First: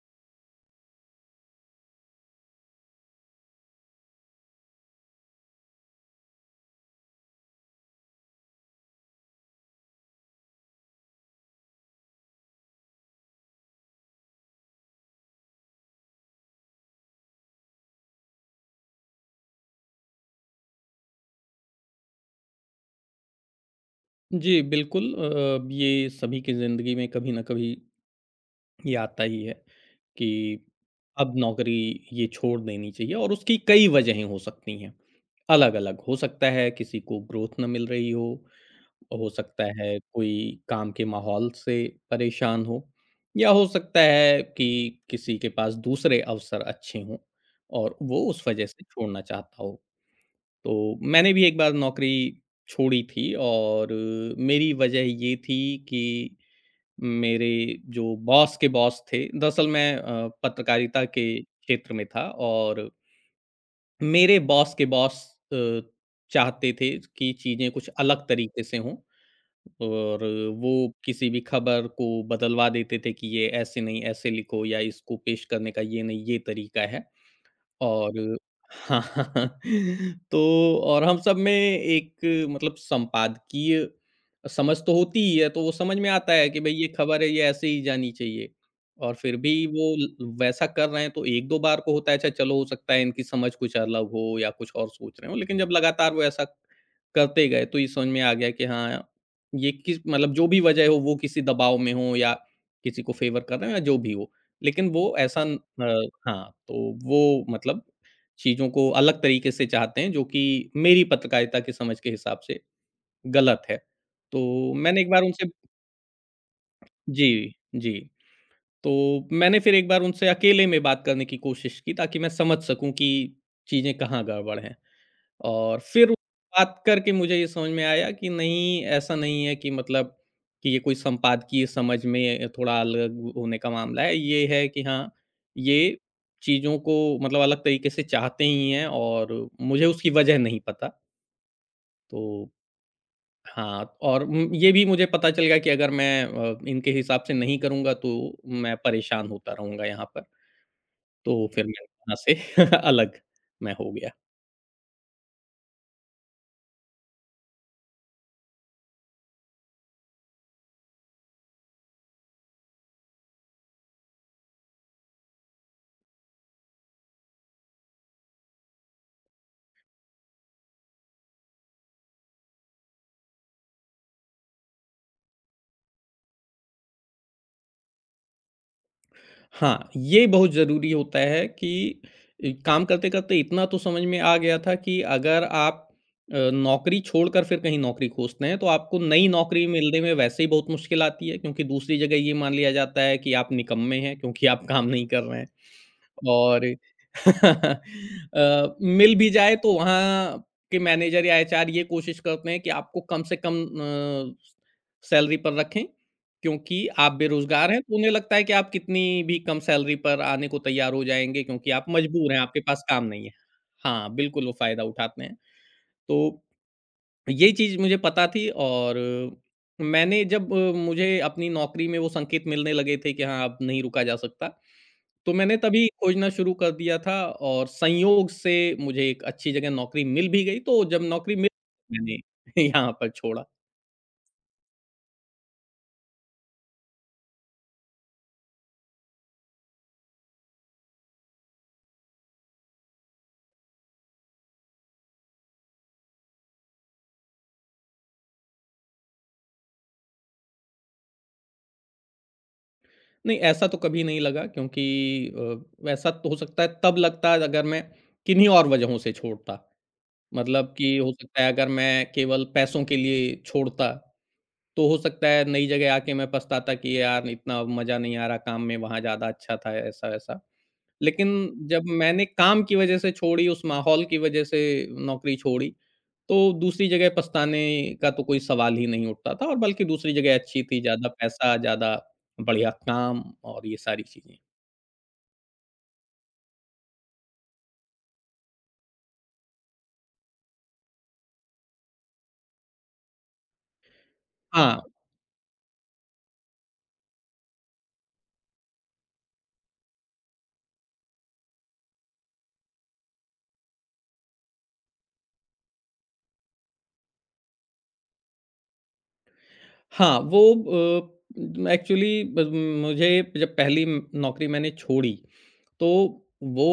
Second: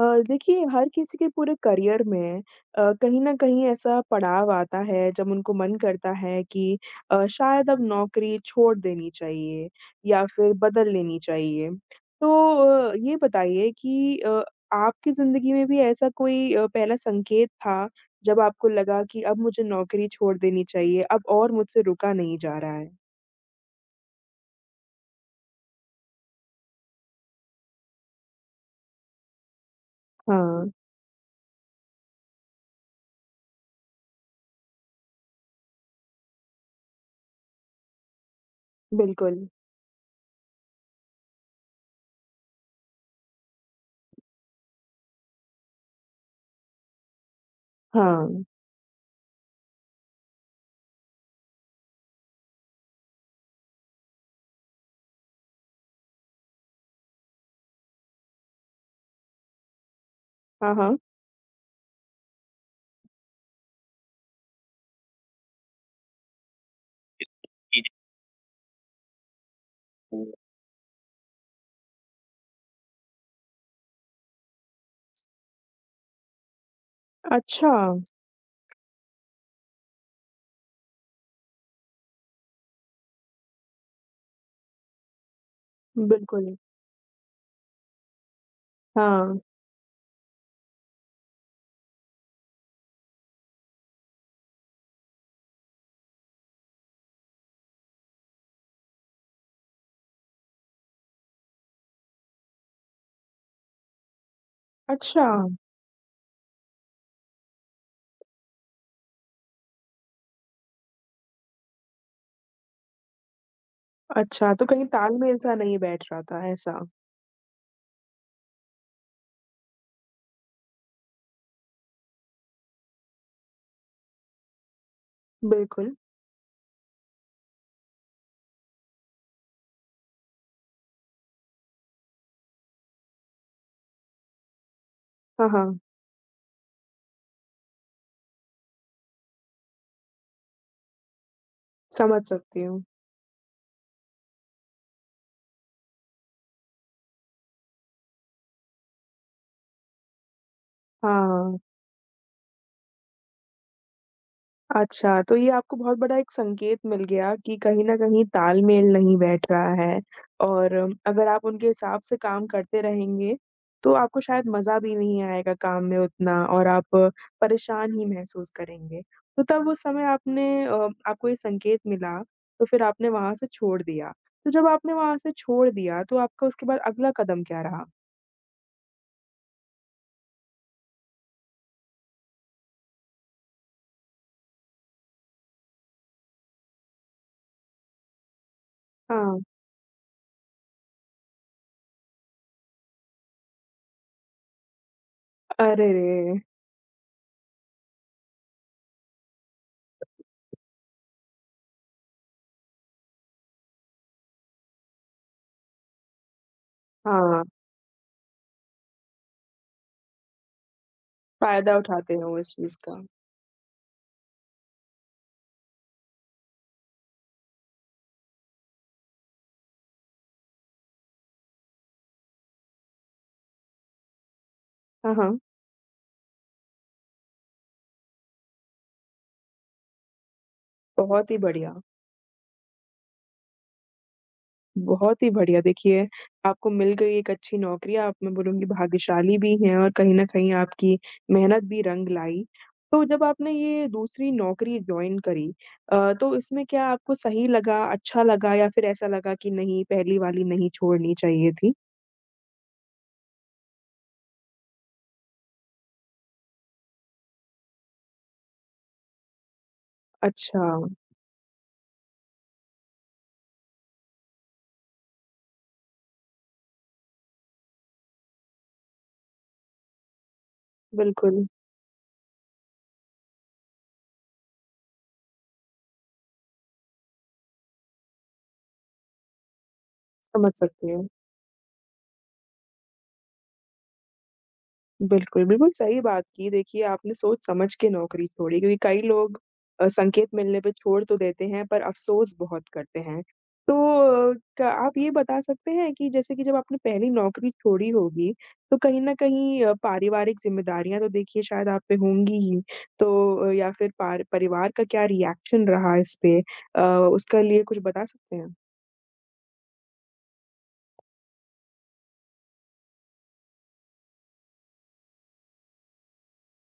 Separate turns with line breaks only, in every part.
अ, देखिए हर किसी के पूरे करियर में अ, कहीं न कहीं ऐसा पड़ाव आता है जब उनको मन करता है कि अ, शायद अब नौकरी छोड़ देनी चाहिए या फ़िर बदल लेनी चाहिए। तो अ, ये बताइए कि अ, आपकी ज़िंदगी में भी ऐसा कोई अ, पहला संकेत था जब आपको लगा कि अब मुझे नौकरी छोड़ देनी चाहिए, अब और मुझसे रुका नहीं जा रहा है?
जी बिल्कुल अ, ब ये सभी की ज़िंदगी में कभी ना कभी ये आता ही है कि
हाँ।
अब नौकरी ये छोड़ देनी चाहिए और उसकी कई वजहें हो सकती हैं अलग-अलग। हो सकता है किसी को ग्रोथ ना मिल रही हो, हो
बिल्कुल।
सकता है कोई काम के माहौल से परेशान हो या हो सकता है कि किसी के पास दूसरे अवसर अच्छे हों और वो
हाँ।
उस वज़ह से छोड़ना चाहता हो। तो मैंने भी एक बार नौकरी छोड़ी थी और मेरी वज़ह ये थी कि मेरे जो बॉस के बॉस थे दरअसल मैं अ,
हाँ, हाँ।
पत्रकारिता के क्षेत्र में था और मेरे बॉस के बॉस अ, चाहते थे कि चीज़ें कुछ अलग तरीक़े से हों और वो किसी भी ख़बर को बदलवा देते थे कि ये ऐसे नहीं ऐसे लिखो या इसको पेश करने का ये नहीं ये तरीक़ा है
अच्छा।
और हाँ, हाँ, हाँ तो और हम सब में एक मतलब संपादकीय समझ तो होती ही है तो वो समझ में आता है
बिल्कुल।
कि भई ये ख़बर है ये ऐसे ही जानी चाहिए। और फ़िर
हाँ।
भी वो ल वैसा कर रहे हैं तो 1-2 बार को होता है अच्छा चलो हो सकता है इनकी समझ कुछ अलग हो या कुछ और सोच रहे हों लेक़िन जब लगातार वो ऐसा करते गए तो ये समझ में आ गया कि हाँ, ये किस मतलब जो भी वज़ह हो वो किसी दबाव में हो या किसी को फ़ेवर कर रहा है या जो भी हो लेक़िन वो ऐसा अ,
अच्छा।
हाँ तो वो मतलब चीज़ों को अलग तरीक़े से चाहते हैं जो कि मेरी पत्रकारिता के समझ के हिसाब से ग़लत है।
अच्छा। तो
तो
कहीं
मैंने एक बार उनसे
तालमेल-सा नहीं बैठ रहा था ऐसा?
जी, जी। तो मैंने फ़िर एक बार उनसे अकेले में बात करने की कोशिश की ताकि मैं समझ सकूँ कि चीज़ें कहाँ गड़बड़ हैं और
बिल्कुल।
फ़िर बात करके मुझे ये समझ में आया कि नहीं ऐसा नहीं है कि मतलब कि ये कोई संपादकीय समझ में अ, थोड़ा अलग वो होने का मामला है। ये है कि हाँ
हाँ, हाँ।
ये चीज़ों को मतलब अलग तरीक़े से चाहते ही हैं और मुझे उसकी वज़ह नहीं पता।
समझ
तो
सकती हूँ।
हाँ, और उम, ये भी मुझे पता चल गया कि अगर मैं अ, इनके हिसाब से नहीं करूँगा तो, मैं परेशान होता रहूँगा यहाँ पर।
हाँ,
तो
हाँ।
फिर मैं वहाँ से अलग मैं हो गया।
अच्छा, तो ये आपको बहुत बड़ा एक संकेत मिल गया कि कहीं न कहीं तालमेल नहीं बैठ रहा है और अगर आप उनके हिसाब से काम करते रहेंगे, तो आपको शायद मज़ा भी नहीं आएगा काम में उतना और आप परेशान ही महसूस करेंगे। तो तब उस समय आपने अ, आपको ये संकेत मिला, तो फिर आपने वहाँ से छोड़ दिया। तो जब आपने वहाँ से छोड़ दिया तो आपका उसके बाद अगला कदम क्या रहा?
हाँ, ये बहुत ज़रूरी होता है कि इ काम करते-करते इतना तो समझ में आ गया था कि अगर आप अ, नौकरी छोड़कर फिर कहीं नौकरी खोजते हैं, तो आपको नई
हाँ।
नौकरी मिलने में वैसे ही बहुत मुश्किल आती है क्योंकि दूसरी जगह ये मान लिया जाता है कि आप निकम्मे हैं, क्योंकि आप काम नहीं कर रहे हैं।
अरे रे!
और अ, मिल भी जाए तो वहाँ के मैनेजर या एचआर ये कोशिश करते हैं कि आपको कम से कम अ, स सैलरी पर रखें क्योंकि आप
हाँ।
बेरोज़गार हैं। तो उन्हें लगता है कि आप कितनी भी कम सैलरी पर आने को तैयार हो जाएँगे क्योंकि
फ़ायदा
आप
उठाते हैं
मजबूर
वो
हैं,
इस
आपके
चीज़
पास
का।
काम नहीं है। हाँ, बिल्कुल वो फ़ायदा उठाते हैं। तो ये चीज़ मुझे पता थी और मैंने जब मुझे अपनी नौकरी में वो संकेत मिलने लगे थे कि हाँ, अब नहीं रुका जा सकता,
हाँ,
तो
हाँ।
मैंने तभी खोजना शुरू कर दिया था और संयोग से मुझे एक अच्छी जगह नौकरी मिल भी गई। तो जब
बहुत
नौकरी
ही
मिल
बढ़िया।
मैंने यहाँ पर छोड़ा।
बहुत ही बढ़िया देखिए आपको मिल गई एक अच्छी नौकरी आप मैं बोलूँगी भाग्यशाली भी हैं और कहीं न कहीं आपकी मेहनत भी रंग लाई। तो जब आपने ये दूसरी नौकरी जॉइन करी अ, तो इसमें क्या आपको सही लगा? अच्छा लगा? या फिर ऐसा लगा कि नहीं पहली वाली नहीं छोड़नी चाहिए थी?
नहीं, ऐसा तो कभी नहीं लगा क्योंकि अ, वैसा तो हो सकता है तब लगता है अगर मैं किन्हीं और वजहों से छोड़ता। मतलब
अच्छा।
कि हो सकता है अगर मैं केवल पैसों के लिए छोड़ता, तो हो सकता है नई जगह आके मैं पछताता कि यार इतना मज़ा नहीं आ रहा काम में, वहाँ ज़्यादा अच्छा था ऐसा-वैसा।
बिल्कुल।
लेकिन जब मैंने काम की वजह से छोड़ी, उस माहौल की वजह से नौकरी छोड़ी, तो दूसरी जगह पछताने का तो कोई सवाल ही नहीं उठता था और बल्कि दूसरी जगह
समझ
अच्छी थी
सकती
ज़्यादा
हूँ।
पैसा, ज़्यादा बढ़िया काम और ये सारी चीज़ें।
बिल्कुल, बिल्कुल सही बात की देखिए आपने सोच समझ के नौकरी छोड़ी क्योंकि कई लोग अ, संकेत मिलने पे छोड़ तो देते हैं पर अफ़सोस बहुत करते हैं। तो क
हाँ।
आप ये बता सकते हैं कि जैसे कि जब आपने पहली नौकरी छोड़ी होगी, तो कहीं न कहीं अ, पारिवारिक ज़िम्मेदारियाँ तो देखिए शायद आप पे होंगी ही तो या फिर पार परिवार का क्या रिएक्शन रहा इस पे अ, उसका लिए कुछ बता सकते हैं?
हाँ वो अ, एक्चुअली ब म मुझे जब पहली म नौकरी मैंने छोड़ी, तो वो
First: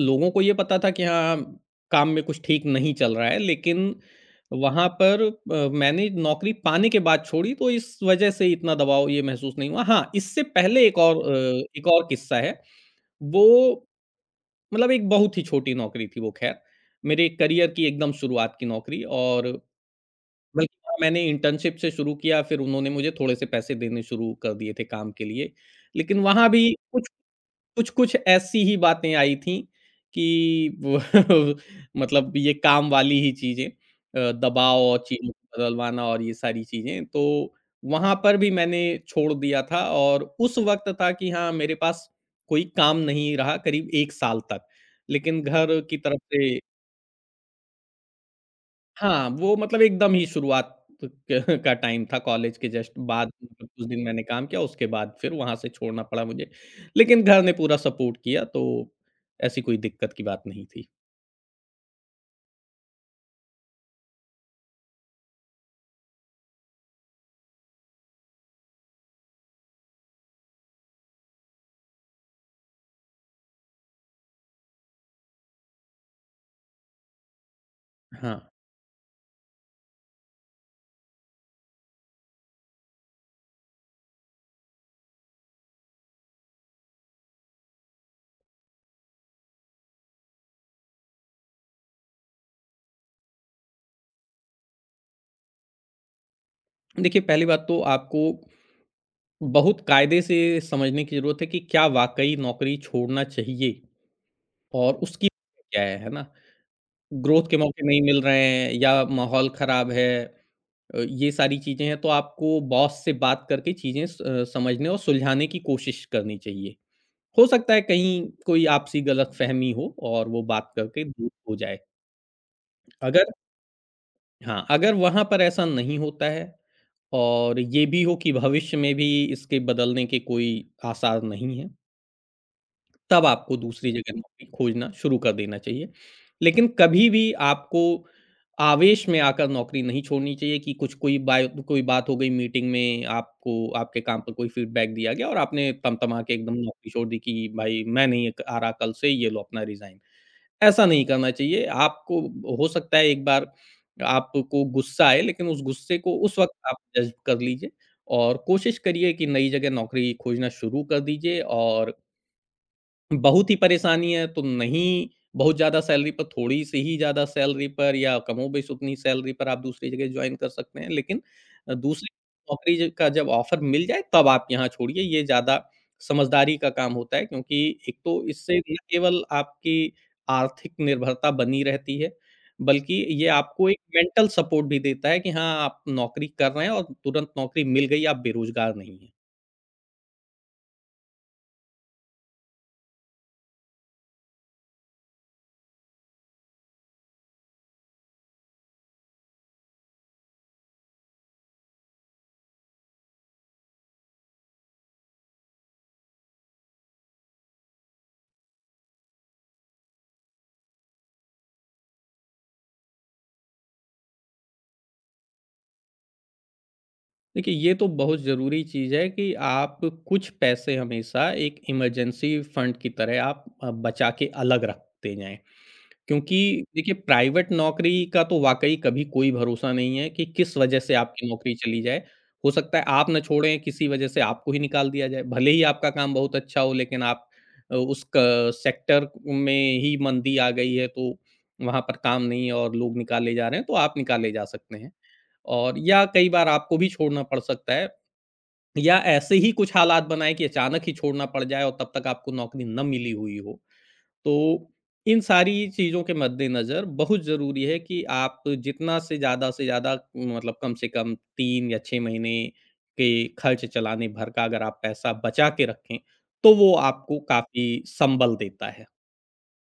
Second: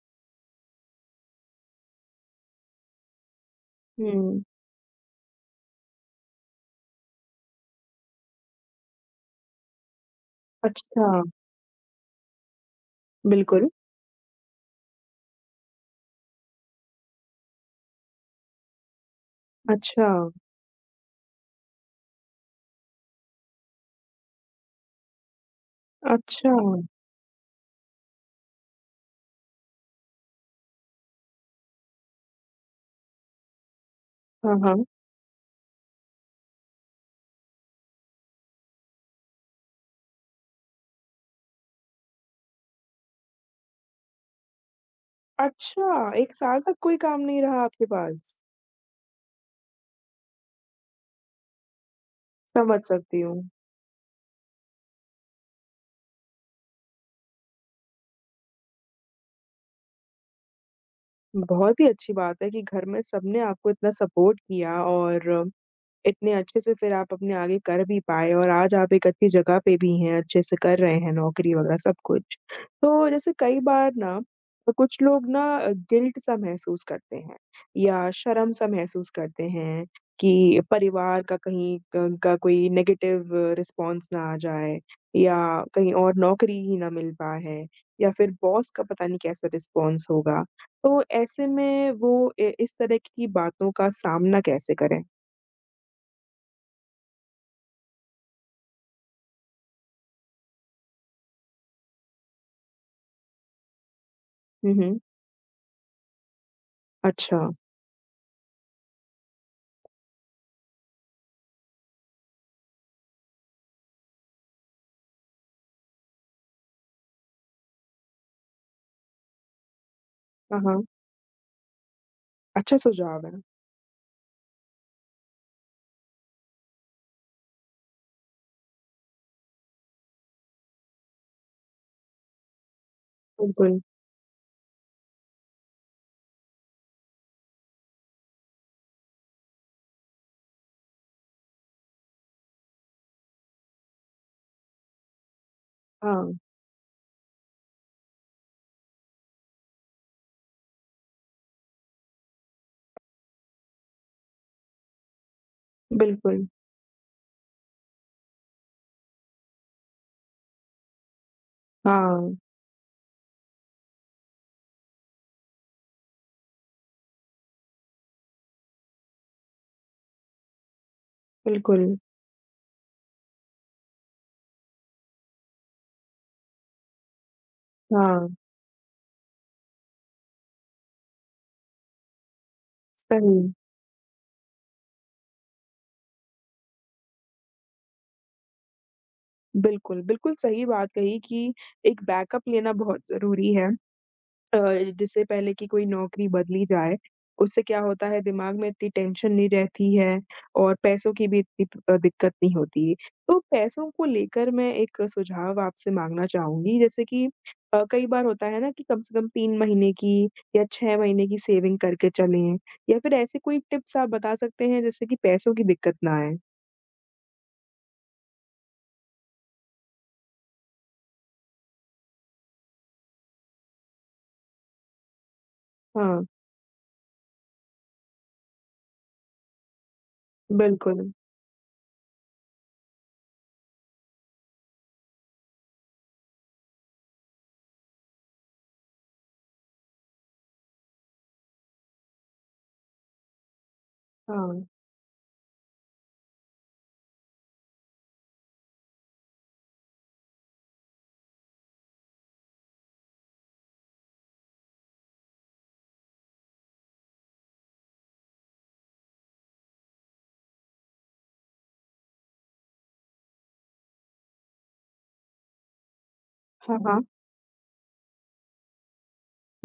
लोगों को ये पता था कि, हाँ, हाँ काम में कुछ ठीक नहीं चल रहा है लेक़िन
हुँ।
वहाँ पर अ, मैंने नौकरी पाने के बाद छोड़ी तो इस वजह से इतना दबाव ये महसूस नहीं हुआ। हाँ, इससे पहले एक और
अच्छा।
अ, एक और किस्सा है,
बिल्कुल।
वो मतलब एक बहुत ही छोटी नौकरी थी वो ख़ैर मेरे करियर की एकदम शुरुआत की नौकरी और
अच्छा।
बल्कि ना मैंने इंटर्नशिप से शुरू किया, फ़िर उन्होंने मुझे थोड़े-से पैसे देने शुरू कर दिए थे काम के लिए। लेक़िन
अच्छा।
वहाँ भी कुछ कुछ, कुछ ऐसी ही बातें आई थीं कि वो मतलब ये काम वाली ही चीज़ें अ,
हाँ,
दबाव
हाँ।
और चिन्ह बदलवाना और ये सारी चीज़ें। तो वहाँ पर भी मैंने छोड़ दिया था और उस वक़्त था कि हाँ मेरे पास कोई काम नहीं रहा करीब 1 साल तक, लेक़िन घर की
अच्छा,
तरफ़
1
से
साल तक कोई काम नहीं रहा आपके पास?
हाँ, वो मतलब एकदम ही शुरुआत त का टाइम था कॉलेज के
समझ
जस्ट
सकती
बाद
हूँ।
कुछ दिन मैंने काम किया उसके बाद फ़िर वहाँ से छोड़ना पड़ा मुझे। लेक़िन घर ने पूरा सपोर्ट किया तो ऐसी कोई दिक़्क़त की बात नहीं थी।
बहुत ही अच्छी बात है कि घर में सबने आपको इतना सपोर्ट किया और इतने अच्छे से फिर आप अपने आगे कर भी पाए और आज आप एक अच्छी जगह पे भी हैं। अच्छे से कर रहे हैं नौकरी वगैरह सब कुछ। तो जैसे कई बार ना क कुछ लोग ना गिल्ट सा महसूस करते हैं या
हाँ।
शर्म-सा महसूस करते हैं कि परिवार का कहीं क उनका कोई नेगेटिव रिस्पॉन्स ना आ जाए या कहीं और नौकरी ही ना मिल पा है या फिर बॉस का पता नहीं कैसा रिस्पॉन्स होगा। तो ऐसे में वो ए इस तरह की बातों का सामना कैसे करें?
देखिए, पहली बात तो आपको बहुत कायदे से समझने की ज़रूरत है कि, क्या वाक़ई नौकरी छोड़ना चाहिए
हुँ,
और
हुँ।
उसकी [unintelligible] क्या है, है ना? ग्रोथ
अच्छा।
के मौके नहीं मिल रहे हैं या माहौल ख़राब है। अ, ये सारी चीज़ें हैं तो आपको बॉस से बात करके चीज़ें स अ, समझने और सुलझाने की कोशिश करनी चाहिए। हो सकता है कहीं कोई आपसी ग़लतफ़हमी हो और वो
हाँ,
बात
हाँ।
करके दूर हो जाए।
अच्छा सुझाव
अगर
है।
हाँ, अगर वहाँ पर ऐसा नहीं होता है, और ये भी हो कि भविष्य में भी इसके बदलने के कोई आसार नहीं है। तब आपको
बिल्कुल।
दूसरी जगह नौकरी खोजना शुरू कर देना चाहिए। लेकिन कभी भी आपको आवेश में आकर नौकरी नहीं छोड़नी चाहिए कि कुछ कोई बाय कोई बात हो गई मीटिंग में आपको आपके काम पर कोई फ़ीडबैक दिया गया और आपने तम-तमा
हाँ।
के एकदम नौकरी छोड़ दी कि भाई, मैं नहीं एक आरा कल से, ये लो अपना रिज़ाइन, ऐसा नहीं करना चाहिए आपको। हो सकता है एक बार आपको गुस्सा आए लेकिन उस गुस्से को उस
बिल्कुल।
वक़्त आप डाइजेस्ट कर लीजिए और कोशिश करिए कि नई जगह नौकरी खोजना शुरू कर दीजिए और
हाँ।
बहुत ही परेशानी है तो नहीं, बहुत ज़्यादा सैलरी पर थोड़ी-सी ही ज़्यादा सैलरी पर या कमोबेश ही उतनी सैलरी पर आप दूसरी जगह जॉइन कर सकते हैं लेकिन अ,
बिल्कुल।
दूसरे नौकरी ज का जब ऑफ़र मिल जाए तब आप यहाँ छोड़िए। ये ज़्यादा समझदारी का काम होता है क्योंकि एक तो
हाँ।
इससे ना केवल आपकी आर्थिक निर्भरता बनी रहती है, बल्कि ये
[unintelligible]
आपको एक मेंटल सपोर्ट भी देता है कि हाँ, आप नौकरी कर रहे हैं और तुरंत नौकरी मिल गई। आप बेरोज़गार नहीं हैं।
बिल्कुल, बिल्कुल सही बात कही कि एक बैकअप लेना बहुत ज़रूरी है। अ, जिससे पहले कि कोई नौकरी बदली जाए उससे क्या होता है दिमाग में इतनी टेंशन नहीं रहती है और पैसों की भी इतनी प अ, दिक़्क़त नहीं होती। तो पैसों को लेकर मैं एक सुझाव आपसे माँगना चाहूँगी जैसे कि अ, कई बार होता है ना, कि कम से कम 3 महीने की या 6 महीने की सेविंग करके चलें या फ़िर ऐसे कोई टिप्स आप बता सकते हैं जिससे कि पैसों की दिक़्क़त ना आए?
देखिए, ये तो बहुत ज़रूरी चीज़ है कि आप कुछ पैसे हमेशा एक इमरजेंसी फंड की तरह आप अ, बचा के अलग रखते जाएँ।
हाँ।
क्योंकि देखिए प्राइवेट नौकरी का तो वाक़ई कभी कोई भरोसा नहीं है कि किस वजह से
बिल्कुल।
आपकी नौकरी चली जाए। हो सकता है आप ना छोड़ें किसी वजह से आपको ही निकाल दिया जाए, भले ही आपका काम बहुत अच्छा हो लेक़िन आप अ, उस क सेक्टर में ही मंदी आ गई है तो वहाँ पर काम नहीं है और लोग निकाले जा रहे हैं तो आप निकाले जा
हाँ।
सकते हैं। और या कई बार आपको भी छोड़ना पड़ सकता है। या ऐसे ही कुछ हालात बनाएँ कि अचानक ही छोड़ना पड़ जाए और तब तक आपको नौकरी न मिली हुई हो। तो इन सारी चीज़ों के मद्देनज़र बहुत ज़रूरी है कि आप जितना से ज़्यादा से ज़्यादा मतलब कम से कम 3 या 6 महीने के ख़र्च चलाने भर का अगर आप पैसा बचा के रखें। तो वो
हाँ, हाँ।
आपको काफ़ी संबल देता है।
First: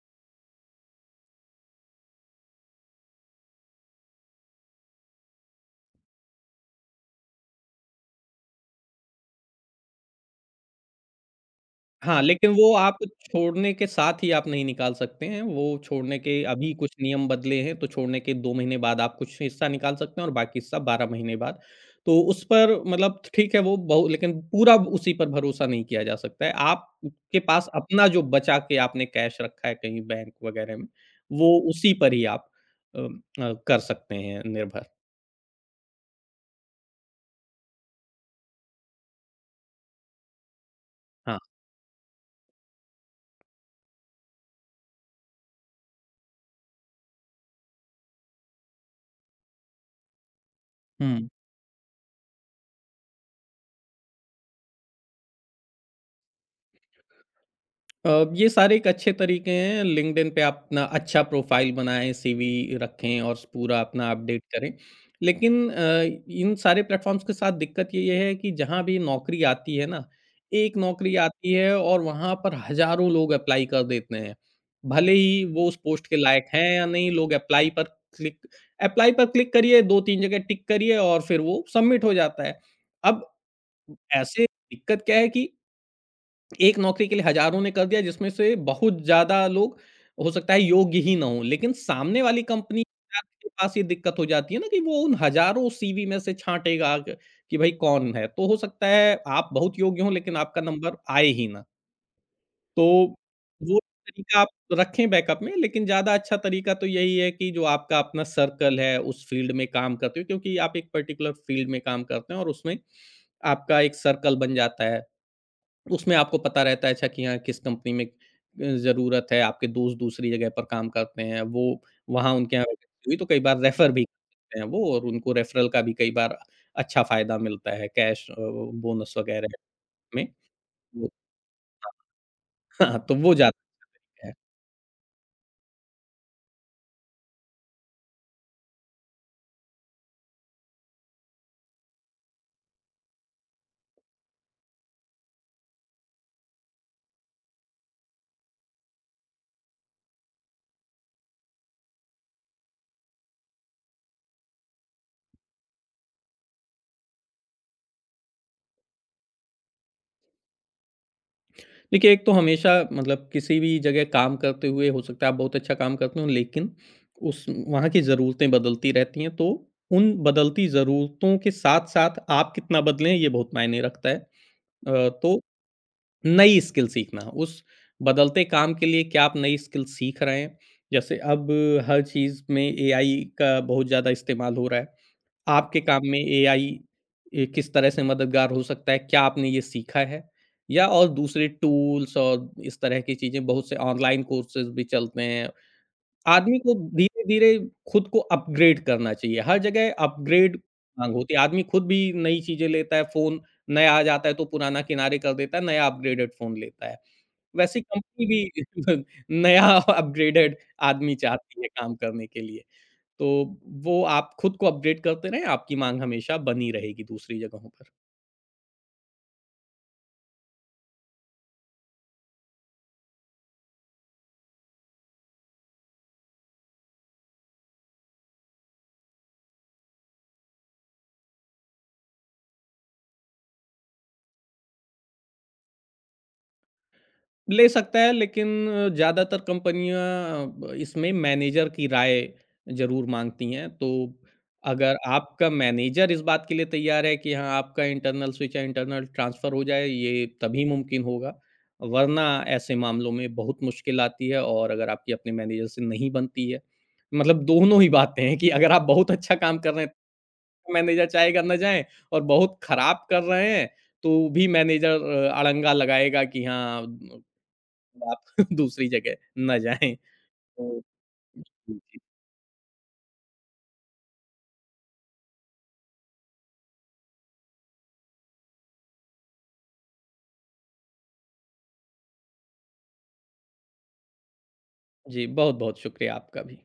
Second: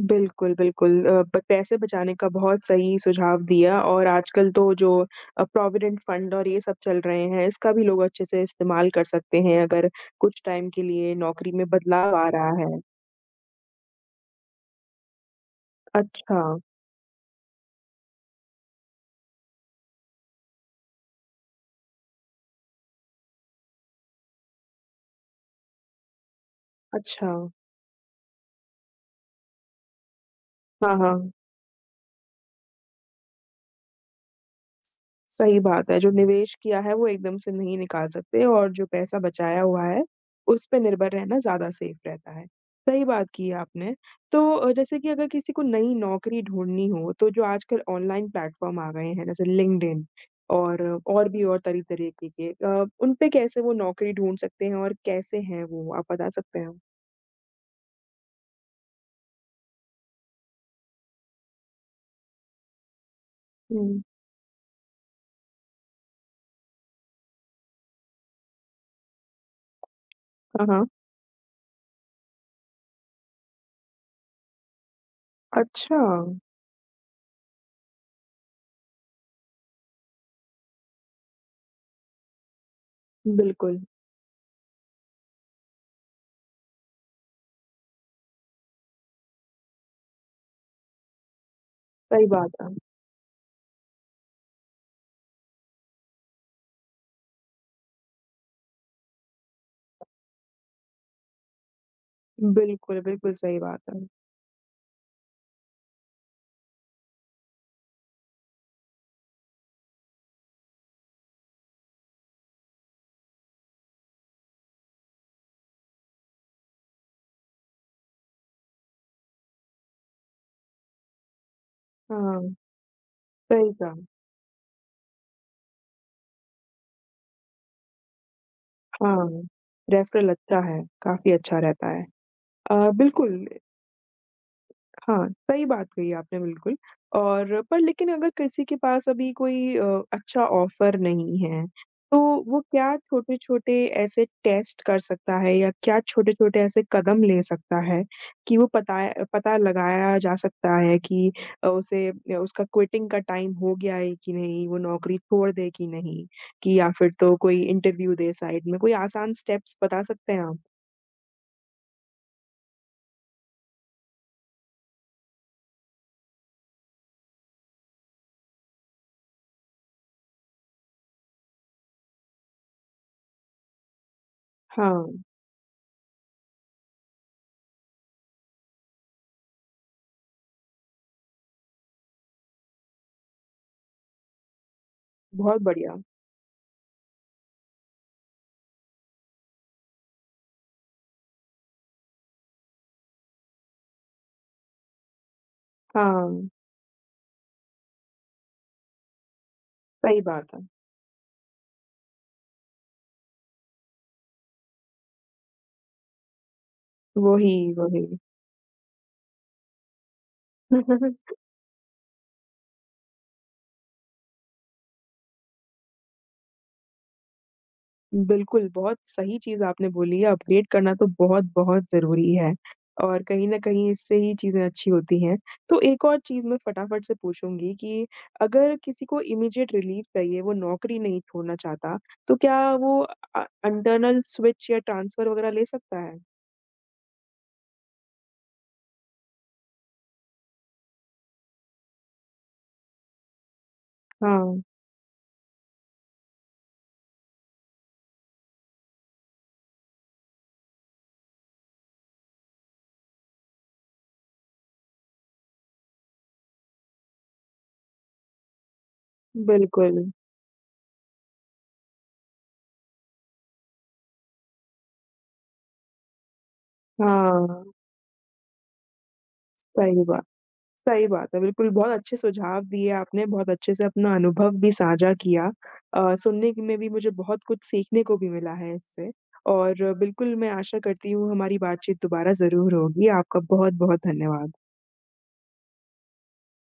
बिल्कुल, बिल्कुल। अ, ब पैसे बचाने का बहुत सही सुझाव दिया और आजकल तो जो अ, प्रॉविडेंट फ़ंड और ये सब चल रहे हैं, इसका भी लोग अच्छे से इस्तेमाल कर सकते हैं अगर कुछ टाइम के लिए नौकरी में बदलाव
हाँ,
आ
लेकिन
रहा
वो
है।
आप छोड़ने के साथ ही आप नहीं निकाल सकते हैं। वो छोड़ने के
अच्छा।
अभी कुछ नियम बदले हैं तो छोड़ने के 2 महीने बाद आप कुछ हिस्सा निकाल सकते हैं और बाकी सब 12 महीने बाद। तो उस पर मतलब ठ ठीक है वो बहु लेकिन पूरा ब उसी पर भरोसा नहीं किया जा सकता है। आपके
अच्छा।
पास अपना जो बचा के आपने कैश रखा है कहीं बैंक वग़ैरह में,
हाँ, हाँ।
वो उसी पर ही आप अ अ, कर सकते हैं निर्भर।
सही बात है। जो निवेश किया है वो एकदम से नहीं निकाल सकते और जो पैसा बचाया हुआ है, उस पे निर्भर रहना
हाँ।
ज़्यादा सेफ़ रहता है। सही बात की आपने। तो अ, जैसे कि अगर किसी को नई नौकरी ढूँढ़नी हो तो जो आजकल ऑनलाइन प्लेटफ़ॉर्म आ गए हैं ना, ज लिंक्डइन और और
हुँ।
भी और तरह तरीके के अ, उन पे कैसे वो नौकरी ढूँढ़ सकते हैं और कैसे हैं वो आप बता सकते हैं?
अ, ये सारे एक अच्छे तरीके हैं। लिंक्डइन पे आप अपना अच्छा प्रोफ़ाइल बनाएँ, सीवी रखें और स पूरा
हुँ।
अपना अपडेट करें। लेकिन अ, इन सारे प्लेटफ़ॉर्म्स के साथ दिक्कत ये ही है कि जहाँ भी नौकरी आती है ना,
हाँ,
एक
हाँ।
नौकरी आती है और वहाँ पर हज़ारों लोग एप्लाई कर देते हैं। भले ही वो उस पोस्ट के
अच्छा।
लायक हैं या नहीं, लोग एप्लाई पर क्लिक एप्लाई पर क्लिक करिए 2-3 जगह टिक करिए और फिर वो सबमिट हो जाता है। अब
बिल्कुल।
उ ऐसे दिक्कत क्या है कि एक नौकरी के लिए हज़ारों ने कर दिया जिसमें से बहुत ज़्यादा लोग, हो सकता है योग्य ही ना हों लेकिन सामने
सही
वाली
बात है।
कंपनी [unintelligible] के पास ये दिक्कत हो जाती है ना कि वो उन हज़ारों सीवी में से छाँटेगा क कि भाई कौन है। तो हो सकता है आप बहुत योग्य हों लेकिन आपका नंबर आए ही ना। तो
बिल्कुल, बिल्कुल सही
वो
बात है।
तरीक़ा आप रखें बैकअप में लेक़िन ज़्यादा अच्छा तरीक़ा तो यही है कि जो आपका अपना सर्कल है उस फ़ील्ड में काम करते हो क्योंकि आप एक पर्टिकुलर फ़ील्ड में काम करते हैं और उसमें आपका एक सर्कल बन जाता है। उसमें आपको पता रहता है अच्छा कि हाँ, किस कंपनी में अ, ज़रूरत है आपके दोस्त दूसरी जगह पर काम करते हैं वो वहाँ
हाँ।
उनके यहाँ वेकन्सी हुई तो कई बार
सही
रेफ़र
कहा।
भी देते हैं वो और उनको रेफ़रल का भी कई बार अ, अच्छा फ़ायदा मिलता है कैश अ, बोनस
हाँ,
वग़ैरह
रेफ़रल
में।
लगता है।
वो
काफ़ी अच्छा रहता है।
हाँ,
अ,
हाँ तो वो
बिल्कुल।
जाता है।
हाँ, सही बात कही आपने बिल्कुल और पर लेक़िन अगर किसी के पास अभी कोई अ, अच्छा ऑफ़र नहीं है तो वो क्या छोटे-छोटे ऐसे टेस्ट कर सकता है या क्या छोटे-छोटे ऐसे कदम ले सकता है कि वो पताए अ, पता लगाया जा सकता है कि अ, उसे अ, उसका क्विटिंग का टाइम हो गया है कि नहीं वो नौकरी छोड़ दे कि नहीं कि, या फ़िर तो कोई इंटरव्यू दे साइड में कोई आसान स्टेप्स बता सकते हैं आप?
देखिए एक तो हमेशा मतलब किसी भी जगह काम करते हुए हो सकता है आप बहुत अच्छा काम करते हो लेक़िन उस वहाँ की ज़रूरतें बदलती रहती हैं तो उन बदलती ज़रूरतों के साथ-साथ आप कितना बदले हैं ये बहुत मायने रखता है। अ,
हाँ।
तो नई स्किल सीखना उस बदलते काम के लिए क्या आप नई स्किल सीख रहे हैं? जैसे अब हर चीज़ में एआई का बहुत ज़्यादा इस्तेमाल हो रहा है।
बहुत
आपके
बढ़िया।
काम में एआई अ, किस तरह से मददगार हो सकता है? क्या आपने ये सीखा है? या और दूसरे टूल्स और इस तरह की चीज़ें बहुत से ऑनलाइन कोर्सेज़ भी चलते हैं।
हाँ।
आदमी को धीरे-धीरे ख़ुद को अपग्रेड करना चाहिए, हर जगह
सही बात
अपग्रेड
है।
हाँ, होती है। आदमी ख़ुद भी नई चीज़ें लेता है। फ़ोन नया आ जाता है तो पुराना किनारे कर देता है, नया अपग्रेडेड फ़ोन लेता है,
वो ही
वैसे ही
वो ही।
कंपनी भी नया अपग्रेडेड आदमी चाहती है काम करने के लिए। तो वो आप ख़ुद को अपग्रेड करते रहें आपकी माँग हमेशा बनी रहेगी दूसरी जगहों पर।
बिल्कुल, बहुत सही चीज़ आपने बोली है अपडेट करना तो बहुत-बहुत ज़रूरी है, और कहीं न कहीं इससे ही चीज़ें अच्छी होती हैं। तो एक और चीज़ मैं फटाफट से पूछूँगी कि अगर किसी को इमीडिएट रिलीफ़ चाहिए वो नौकरी नहीं छोड़ना चाहता तो क्या वो अ, इंटर्नल स्विच या ट्रांसफ़र वग़ैरह ले सकता है?
ले सकता है लेक़िन अ, ज़्यादातर कंपनियाँ अ, ब इसमें मैनेजर की राय ज़रूर माँगती हैं तो
हाँ।
अगर आपका मैनेजर इस बात के लिए तैयार है कि हाँ, आपका इंटर्नल स्विच या इंटर्नल ट्रांसफ़र हो जाए ये तभी मुमकिन होगा। वरना ऐसे मामलों में बहुत मुश्किल आती है और अगर आपकी अपनी मैनेजर से नहीं बनती है मतलब दोनों ही बातें हैं कि अगर आप बहुत अच्छा काम कर रहे हैं
बिल्कुल।
तो मैनेजर चाहेगा ना जाए और बहुत ख़राब कर रहे हैं तो भी मैनेजर अ, अड़ंगा लगाएगा कि हाँ अ, द
हाँ।
आप दूसरी जगह ना जाएँ
सही बात,
तो उ
सही बात है। बिल्कुल
जी,
बहुत
जी।
अच्छे सुझाव दिए आपने बहुत अच्छे से अपना अनुभव भी साझा किया। अ, सुनने के में भी मुझे बहुत कुछ सीखने को भी मिला है इससे, और बिल्कुल मैं आशा करती हूँ हमारी बातचीत दोबारा ज़रूर होगी। आपका बहुत-बहुत धन्यवाद।
जी, बहुत-बहुत शुक्रिया आपका भी।